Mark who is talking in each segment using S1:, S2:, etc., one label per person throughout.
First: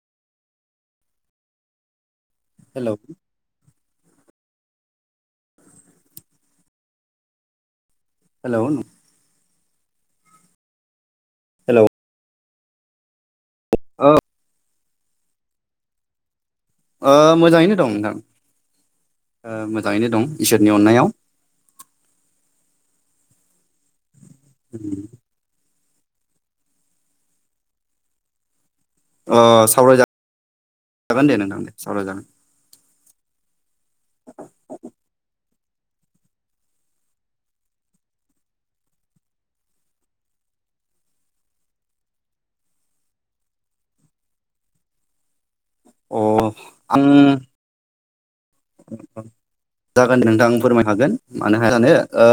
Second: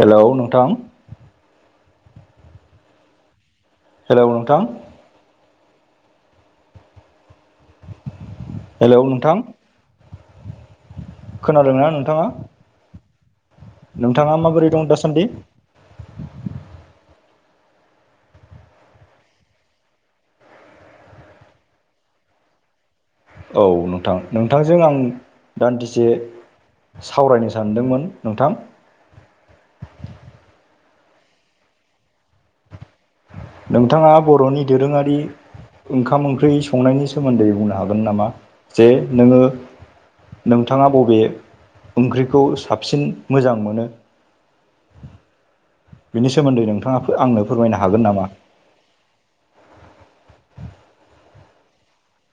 S1: Hello नोंथां
S2: hello
S1: hello नोंथां hello नोंथां खोनादों ना नोंथाङा
S2: औ
S1: नोंथाङा माबोरै दं दासान्दि
S2: ओ मोजाङैनो दं नोंथां मोजाङैनो दं इसोरनि अननायाव [inaudible]
S1: औ नोंथां नोंथांजों आं दान्दिसे जे सावरायनो सानदोंमोन नोंथां?
S2: अ सावरायज जागोन दे नोंथां दे सावरायजागोन!
S1: नोंथाङा बर'नि दोरोङारि ओंखाम ओंख्रि संनायनि सोमोन्दै बुंनो हागोन नामा जे नोङो नोंथाङा बबे ओंख्रिखौ साबसिन मोजां मोनो?
S2: [inaudible]
S1: बिनि
S2: अ
S1: सोमोन्दै
S2: आं
S1: नोंथाङा फो आंनो फोरमायनो हागोन नामा?
S2: जागोन दे नोंथां आं फोरमाय हागोन मानो हाया जानो ओ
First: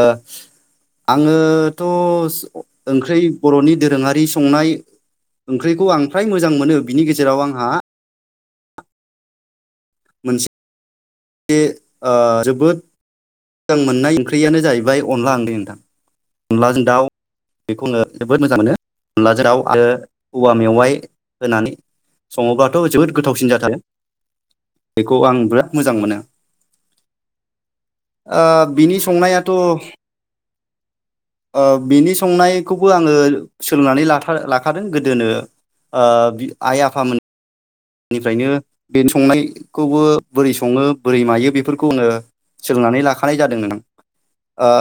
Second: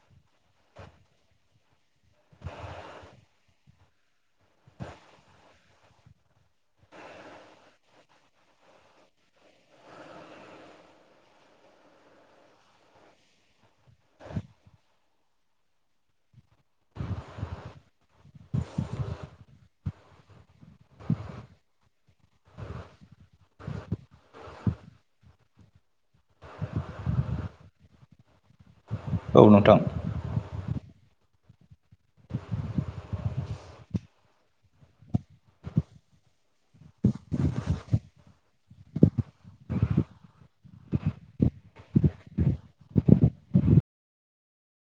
S2: आङोथ' ओंख्रै बर'नि दोरोङारि संनाय ओंख्रिखौ आं फ्राय मोजां मोनो बिनि गेजेराव आंहा मोनसे बे आ जोबोद मोजां मोननाय ओंख्रियानो जाहैबाय अनला आंदै नोंथां! अनलाजों दाउ! बेखौ जोबोद मोजां मोनो अनला जाव आरो औवा मेवाइ होनानै सङोबाथ' जोबोद गोथावसिन जाथारो! बेखौ आं बिराद मोजां मोनो ओ बिनि
S1: औ
S2: संनायाथ [unintelligible]
S1: नोंथां
S2: ओ बिनि संनायखौबो आङो सोलोंनानै लाथार लाखादों गोदोनो ओ आइ आफामोन बेनिफ्रायनो बे संनायखौबो बोरै सङो बोरै मायो बेफोरखौ आङो सोलोंनानै लाखानाय जादोंमोन ओ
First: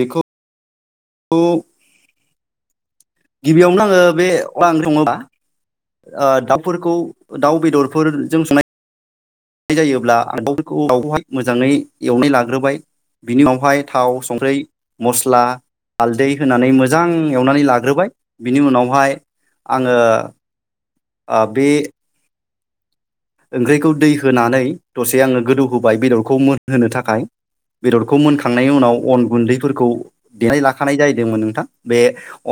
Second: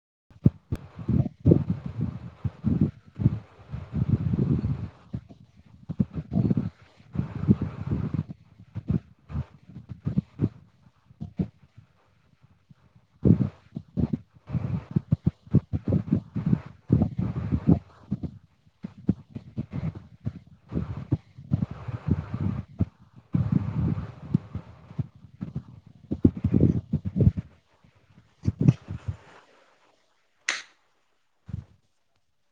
S2: बेखौ द [unintelligible] गिबियावनो आङो बे बाग्रिं मावब्ला ओ दाउफोरखौ दाउ बेदरफोरजों संनाय नाय जायोब्ला आं दावफोरखौ दाउहाय मोजाङै एवनाय लाग्रोबाय बिनि उनावहाय थाव संख्रि मस्ला हालदै होनानै मोजां एवनानै लाग्रोबाय बिनि उनावहाय आङो आ बे ओंख्रिखौ दै होनानै दसे आङो गोदौ होबाय बेदरखौ मोनहोनो थाखाय बेदरखौ मोनखांनायनि उनाव अन गुन्दैफोरखौ देनाय लाखानाय जाहैदोंमोन नोंथां बे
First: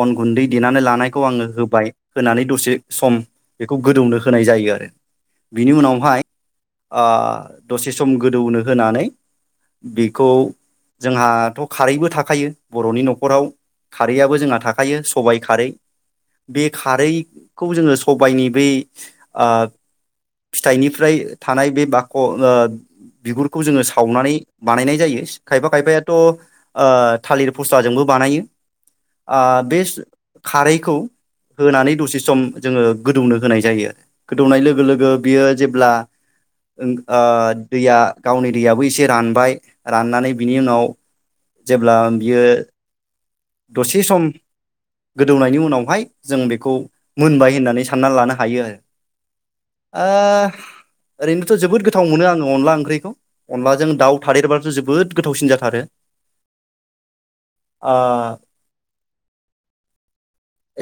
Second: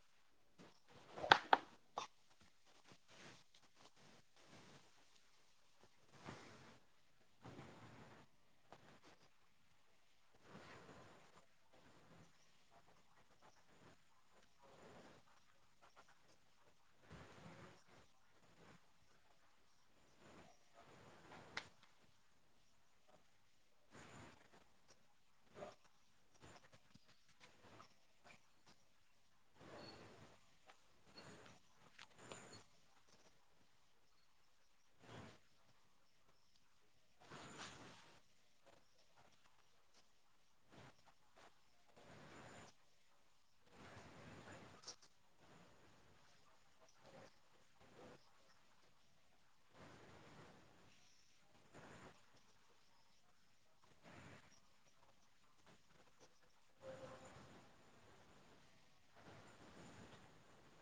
S2: अन गुन्दै देनानै लानायखौ आङो होबाय होनानै दसे सम बेखौ गोदौनो होनाय जायो आरो बिनि उनावहाय आ दसे सम गोदौनो होनानै बेखौ जोंहाथ खारैबो थाखायो बरनि नखराव खारैआबो जोंहा थाखायो सबायाइ खारै बे खारैखौ जोङो सबायनि बै ओ फिथाइनिफ्राय थानाय बे बाख' ओ बिगुरखौ जोङो सावनानै बानायनाय जायो खायफा खायफायाथ ओ थालिर फस्लाजोंबो बानायो आ बेस खारैखौ होनानै दसे सम जोङो गोदौनो होनाय जायो गोदौनाय लोगो लोगो बियो जेब्ला ओ दैया गावनि दैयाबो एसे रानबाय राननानै बिनि उनाव जेब्ला बियो दसे सम गोदौनायनि उनावहाय जों बेखौ मोनबाय होननानै साननानै लानो हायो आरो ओ ओरैनोथ जोबोद गोथाव मोनो आङो अनला ओंख्रिखौ अनलाजों दाउ थादेरबाथ' जोबोद गोथावसिन जाथारो! आ!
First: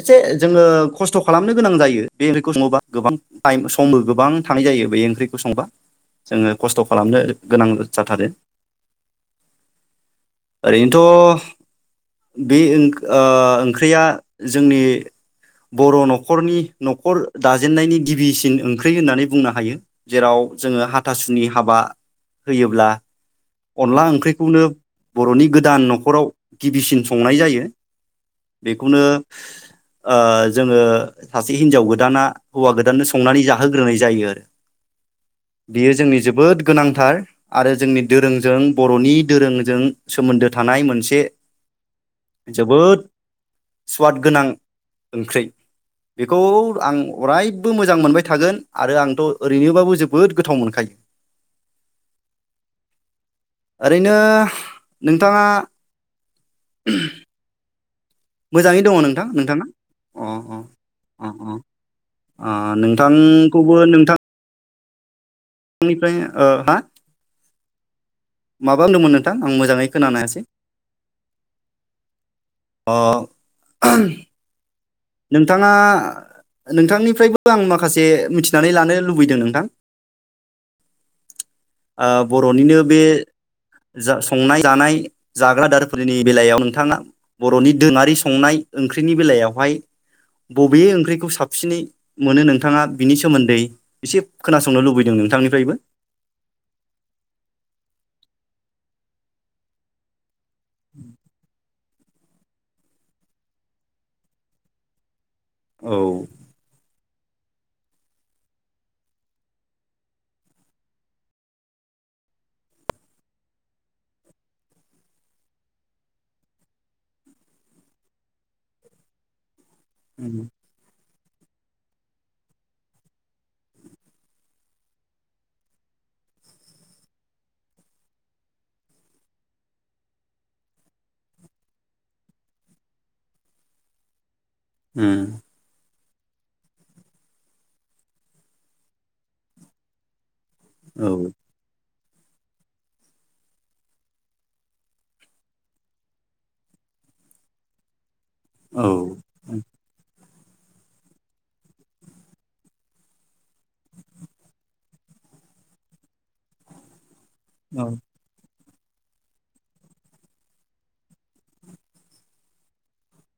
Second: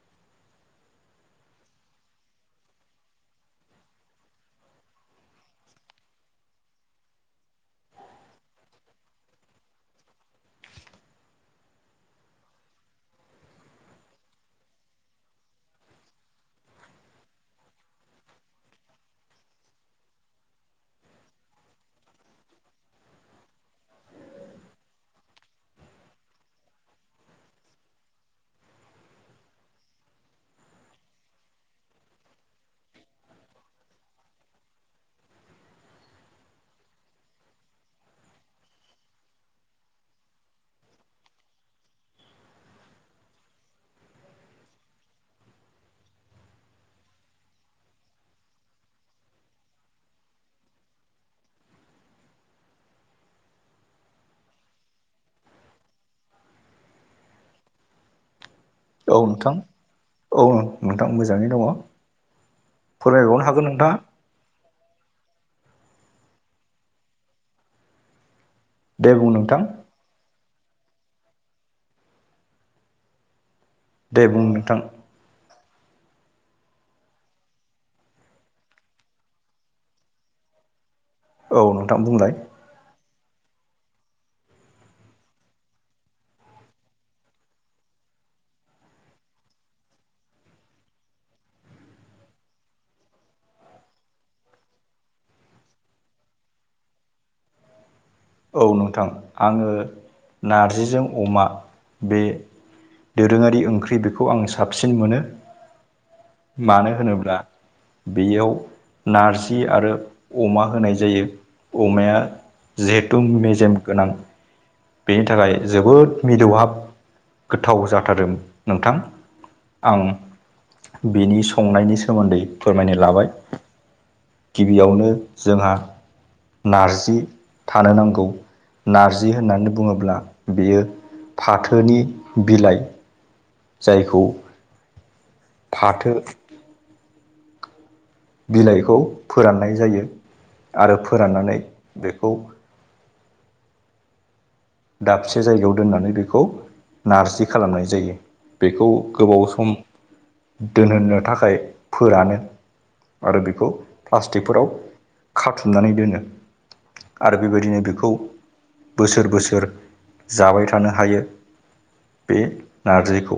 S2: एसे जोङो खस्थ खालामनो गोनां जायो बे ओंख्रिखौ सङोबा गोबां टाइम समबो गोबां थानाय जायो बे ओंख्रिखौ संबा जोङो खस्थ खालामनो गोनां जाथारो ओरै नोथ बे ओं ओ ओंख्रिया जोंनि बर' नखरनि नखर दाजेननायनि गिबिसिन ओंख्रि होननानै बुंनो हायो जेराव जोंङो हाथासुनि हाबा होयोब्ला अनला ओंख्रिखौनो बर'नि गोदान नखराव गिबिसिन संनाय जायो। बे खौनो ओ जोंङो सासे हिन्जाव गोदाना हौवा गोदाननो संनानै जा होग्रोनाय जायो आरो। बियो जोंनि जोबोद गोनांथार आरो जोंनि दोरोंजों बर'नि दोरोंजों सोमोन्दो था नाय मोनसे जोबोद स्वाद गोनां ओंख्रि बेखौ आं अरायबो मोजां मोनबाय थागोन आरो आंथ ओरैनोबाबो जोबोद गोथाव मोनखायो। ओरैनो नोंथांङा [unintelligible] मोजांङै दंङ' नोंथां नोंथांङा अ
S1: औ
S2: अ
S1: नोंथां
S2: अ
S1: मोजाङै
S2: अ
S1: दङ
S2: आ
S1: फोरमायबावनो हागोन
S2: नोंथांखौबो
S1: नोंथाङा
S2: नोंथां थांनिफ्राय ओ मा माबा
S1: दे
S2: होनदोंमोन
S1: बुं
S2: नोंथां आं मोजांङै खोनानो हासै? अ
S1: दे बुं नोंथां।
S2: नोंथांङा नोंथांनिफ्रायबो आं माखासे मिथिनानै लानो लुबैदों नोंथां।
S1: औ नोंथां
S2: आ
S1: बुंलाय
S2: बर'निनो बे जा संनाय जानाय जाग्रा दारफोरनि बेलायाव नोंथांङा बरनि दोरोंङारि संनाय ओं ख्रिनि बेलायावहाय बबे ओंख्रिखौ साबसिनै मोनो नोंथांङा बिनि सोमोन्दै एसे खोनासंनो लुबैदों नोंथां। निफ्रायबो
S1: औ नोंथां आंङो नारजिजों अमा बे दोरोंङारि ओंख्रि बेखौ आं साबसिन मोनो।
S2: औ
S1: मानो होनोब्ला बेयाव नारजि आरो अमा होनाय जायो। अमाया जेथुम मेजेम गोनां बेनि थाखाय जोबोद मिलौहाब गोथाव जाथारदों नोंथां आं
S2: उम
S1: बिनि संनायनि सोमोन्दै फोरमायनो लाबाय। गिबियावनो जोंहा नारजि थानो नांगौ नारजि होननानै बुंङोब्ला बेयो फाथोनि बिलाइ। जायखौ
S2: ओम
S1: फाथो बिलाइखौ फोराननाय जायो आरो
S2: औ
S1: फोराननानै बेखौ दाबसे जायगायाव दोननानै बेखौ नारजि खालामनाय जायो।
S2: औ
S1: बेखौ गोबाव सम दोनहोननो थाखाय फोरानो आरो बेखौ प्लास्टिकफोराव खाथुमनानै दोनो। आरो बेबायदिनो बेखौ बोसोर बोसो सोर जाबाय थानो हायो बे नारजिखौ।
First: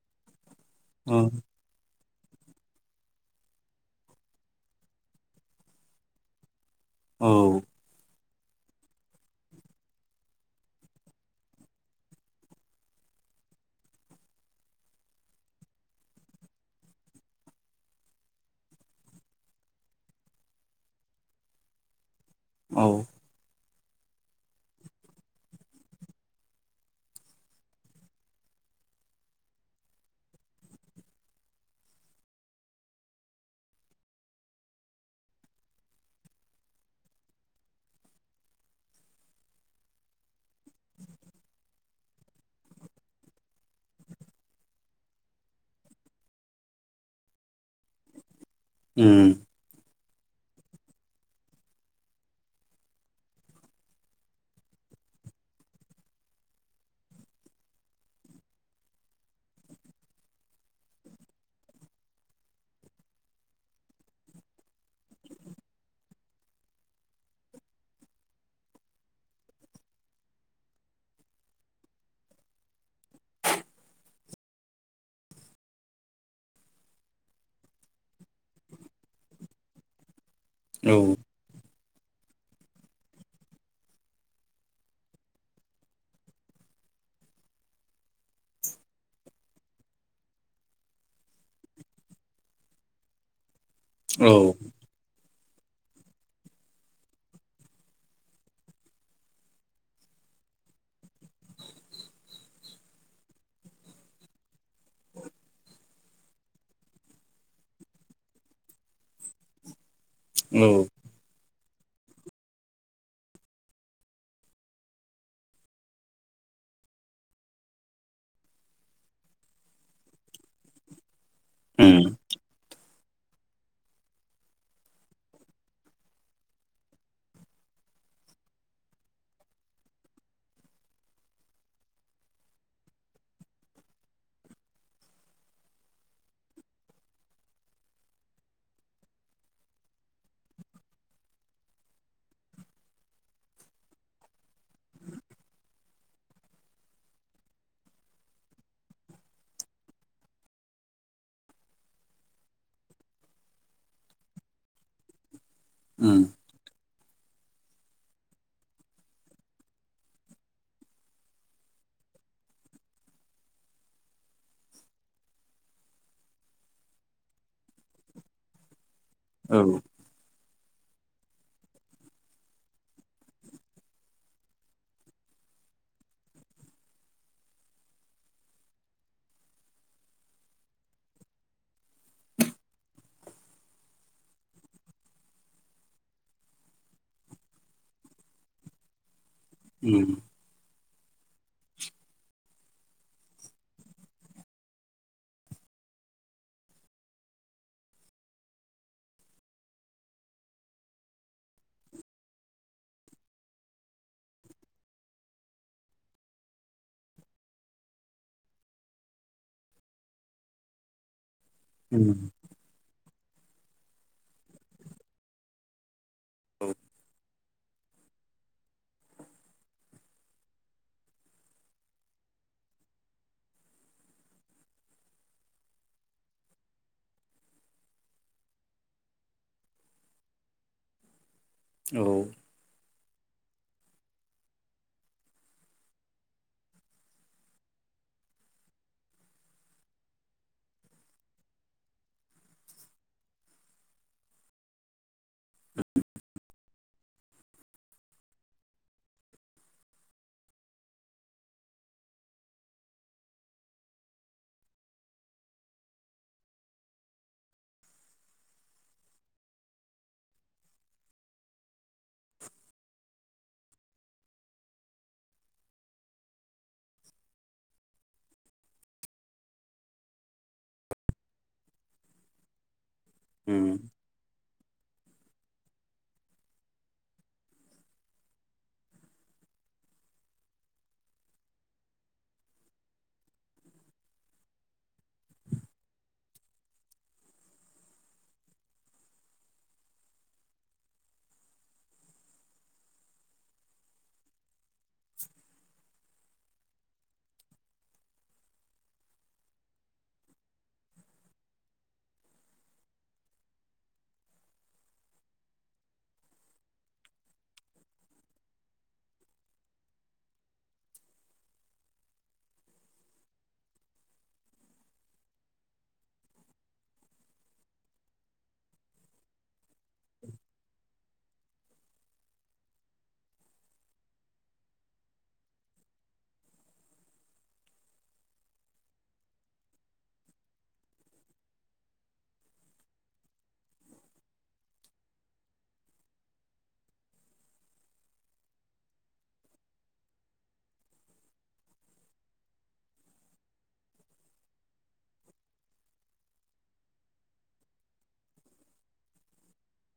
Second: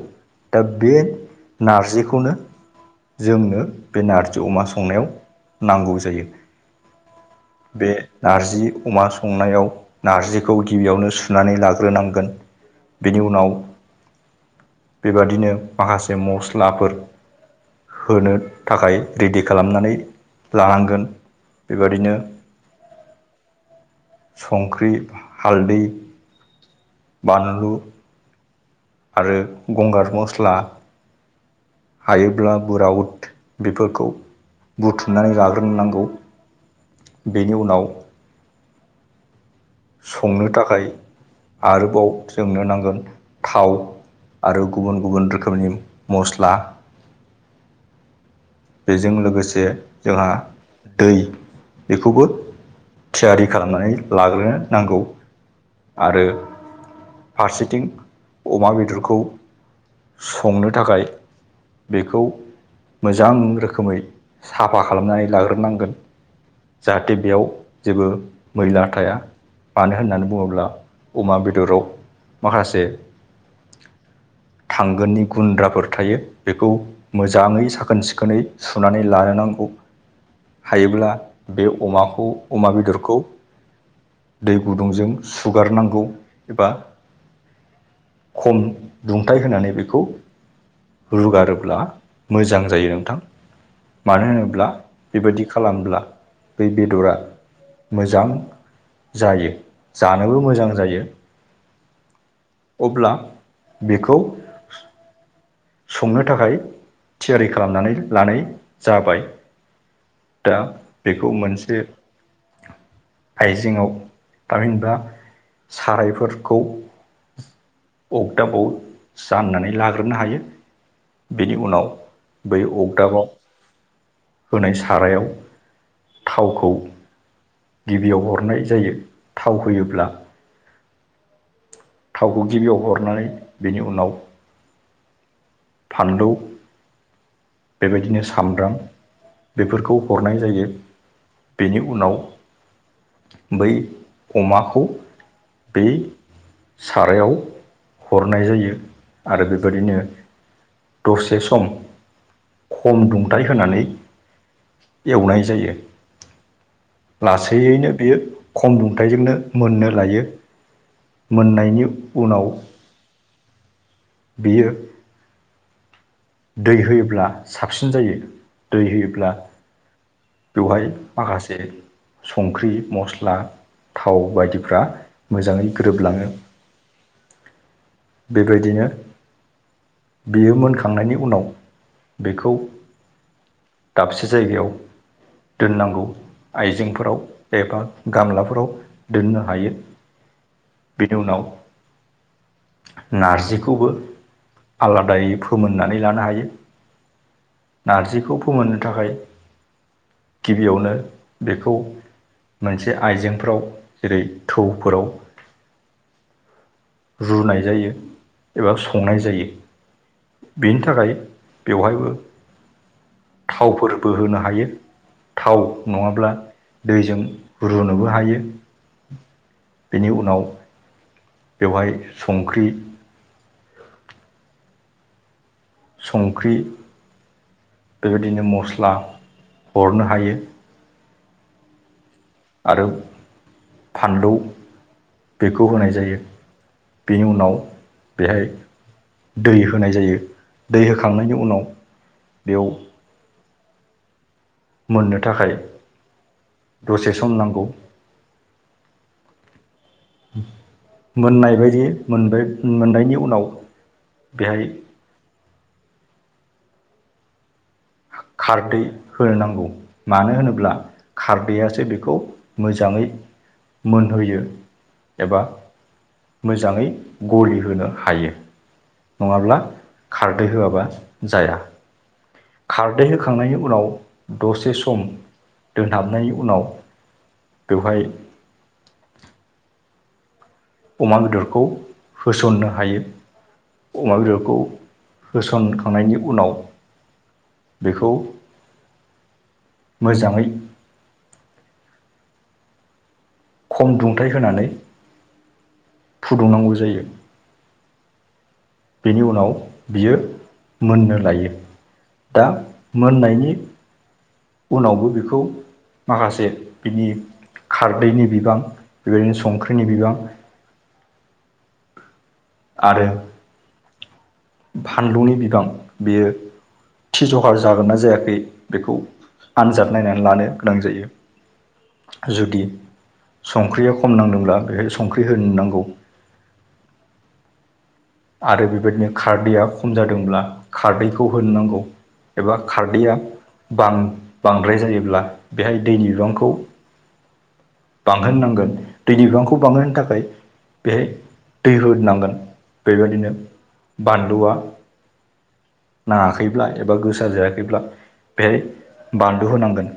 S1: दा बे
S2: औ
S1: नारजि खौ बेखौनो जोंनो बे नारजि अमा संनायाव नांगौ जायो।
S2: औ
S1: बे नारजि अमा संनायाव नारजिखौ गिबियावनो सुनानै लाग्रोनांगोन बेनि उनाव बेबादिनो माखासे मस्लाफोर होनो थाखाय रेडि खालामनानै लानांगोन बेबादिनो
S2: औ
S1: संख्रि हालदै बानलु आरो गंगार मस्ला हायोब्ला बुरा उद बेफोरखौ बुथुमनानै लाग्रोनोनांगौ बेनि उनाव संनो थाखाय आरोबाव जोंनो नांगोन थाव आरो गुबुन गुबुन रोखोमनि मस्ला
S2: [inaudible]
S1: बेजों
S2: उम
S1: लोगोसे जोंहा दै बेखौबो थियारि खालामनानै लाग्रोनो नांगौ आरो फारसेथिं अमा बेदरखौ संनो थाखाय बेखौ मोजां रोखोमै साफा खालामनानै लाग्रोनांगोन जाहाथे बेयाव जेबो मैला थाया मानो होननानै बुङोब्ला अमा बेदराव माखासे
S2: [inaudible]
S1: थांगोननि गुन्द्राफोर थायो बेखौ मोजाङै साखोन सिखोनै सुनानै लानो नांगौ
S2: [inaudible] औ
S1: हायोब्ला बे अमाखौ अमा बेदरखौ दै गुदुंजों सुगारनांगौ एबा खम दुंथाय होनानै बेखौ रुगारोब्ला मोजां जायो नोंथां मानो
S2: औ
S1: होनोब्ला बेबायदि खालामब्ला बै बेदरा मोजां जायो जानोबो मोजां जायो अब्ला बेखौ संनो थाखाय थियारि खालामनानै लानाय जाबाय दा
S2: औ
S1: बेखौ मोनसे आइजेङाव थामहिनबा सारायफोरखौ अगदाबाव जाननानै लाग्रोनो हायो बेनि उनाव
S2: उम
S1: बै अगदाबाव होनाय सारायाव थावखौ गिबियाव हरनाय जायो थाव होयोब्ला थावखौ गिबियाव हरनानै बेनि उनाव फानलौ बेबायदिनो सामब्राम बेफोरखौ हरनाय जायो बेनि उनाव बै अमाखौ बे सारायाव हरनाय जायो आरो बेबायदिनो दसे सम खम दुंथाय होनानै एवनाय जायो
S2: उम
S1: लासैयैनो बियो खम दुंथायाइजोंनो मोननो लायो मोननायनि उनाव बेयो दै होयोब्ला साबसिन जायो दै होयोब्ला
S2: औ
S1: बेवहाय माखासे संख्रि मस्ला थाव बायदिफ्रा मोजाङै गोरोबलाङो बेबायदिनो बेयो मोनखांनायनि उनाव बेखौ दाबसे जायगायाव दोननांगौ आइजेंफोराव एबा गामलाफोराव दोननो हायो
S2: उम
S1: बेनि उनाव नारजिखौबो आलादायै फोमोननानै लानो हायो नारजिखौ फोमोननो थाखाय गिबियावनो बेखौ मोनसे आइजेंफोराव जेरै थौफोराव
S2: [inaudible]
S1: रुनाय जायो एबा संनाय जायो बेनि थाखाय बेवहायबो
S2: उम
S1: थावफोरबो होनो हायो थाव नङाब्ला दैजों रुनोबो हायो बेनि उनाव बेवहाय संख्रि संख्रि बेबायदिनो मस्ला हरनो हायो
S2: औ
S1: आरो फानलौ बेखौ होनाय जायो बेनि उनाव बेहाय दै होनाय जायो दै होखांनायनि उनाव बेयाव मोननो थाखाय दसे सम नांगौ मोननाय बायदि मोनबाय मोननायनि उनाव बेहाय खारदै होनो नांगौ मानो होनोब्ला खारदैआसो बे बेखौ मोजाङै मोनहोयो एबा मोजाङै गलि होनो हायो नङाब्ला खारदै होआबा जाया खारदै होखांनायनि
S2: उम
S1: उनाव दसे सम दोनहाबनायनि उनाव बेवहाय
S2: [inaudible]
S1: अमा बेदरखौ होसननो हायो अमा बेदरखौ होसनखांनायनि उनाव बेखौ मोजाङै खम दुंथाइ होनानै
S2: [inaudible]
S1: फुदुंनांगौ जायो बेनि उनाव बियो मोननो लायो दा मोननायनि उनावबो बेखौ माखासे बिनि खारदैनि बिबां बेबायदिनो संख्रिनि बिबां आरो फानलुनि बिबां बेयो थि जखा जागोननाा जायाखै बेखौ आनजाद नायनानै लानो गोनां जायो जुदि संख्रिया खम नांदोंब्ला बेहाय संख्रि होनो नांगौ
S2: [inaudible]
S1: आरो बेबायदिनो खारदैया खम जादोंब्ला खारदैखौ होनो नांगौ एबा खारदैआ बांद्राय जायोब्ला बेहाय दै बिरांखौ बांहोन नांगोन दैनि बिबांखौ बांहोनो थाखाय बेहाय दै रोनांगोन बेबायदिनो बानलुआ नाङाखैब्ला एबा गोसार जायाखैब्ला बेहाय बान्दु होनांगोन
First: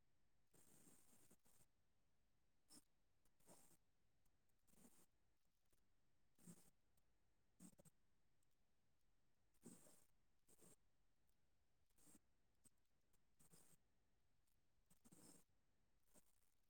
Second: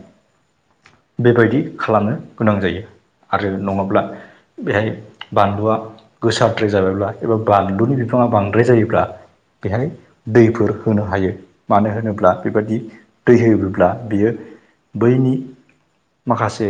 S1: बेबायदि खालामनो गोनां जायो आरो नङाब्ला बेहाय बानलुआ गोसारद्राय जाबायब्ला एबा बानलुनि बिफाङा बांद्राय जायोब्ला बेहाय दैफोर होनो हायो मानो होनोब्ला बेबायदि दै होयोब्ला बियो बैनि माखासे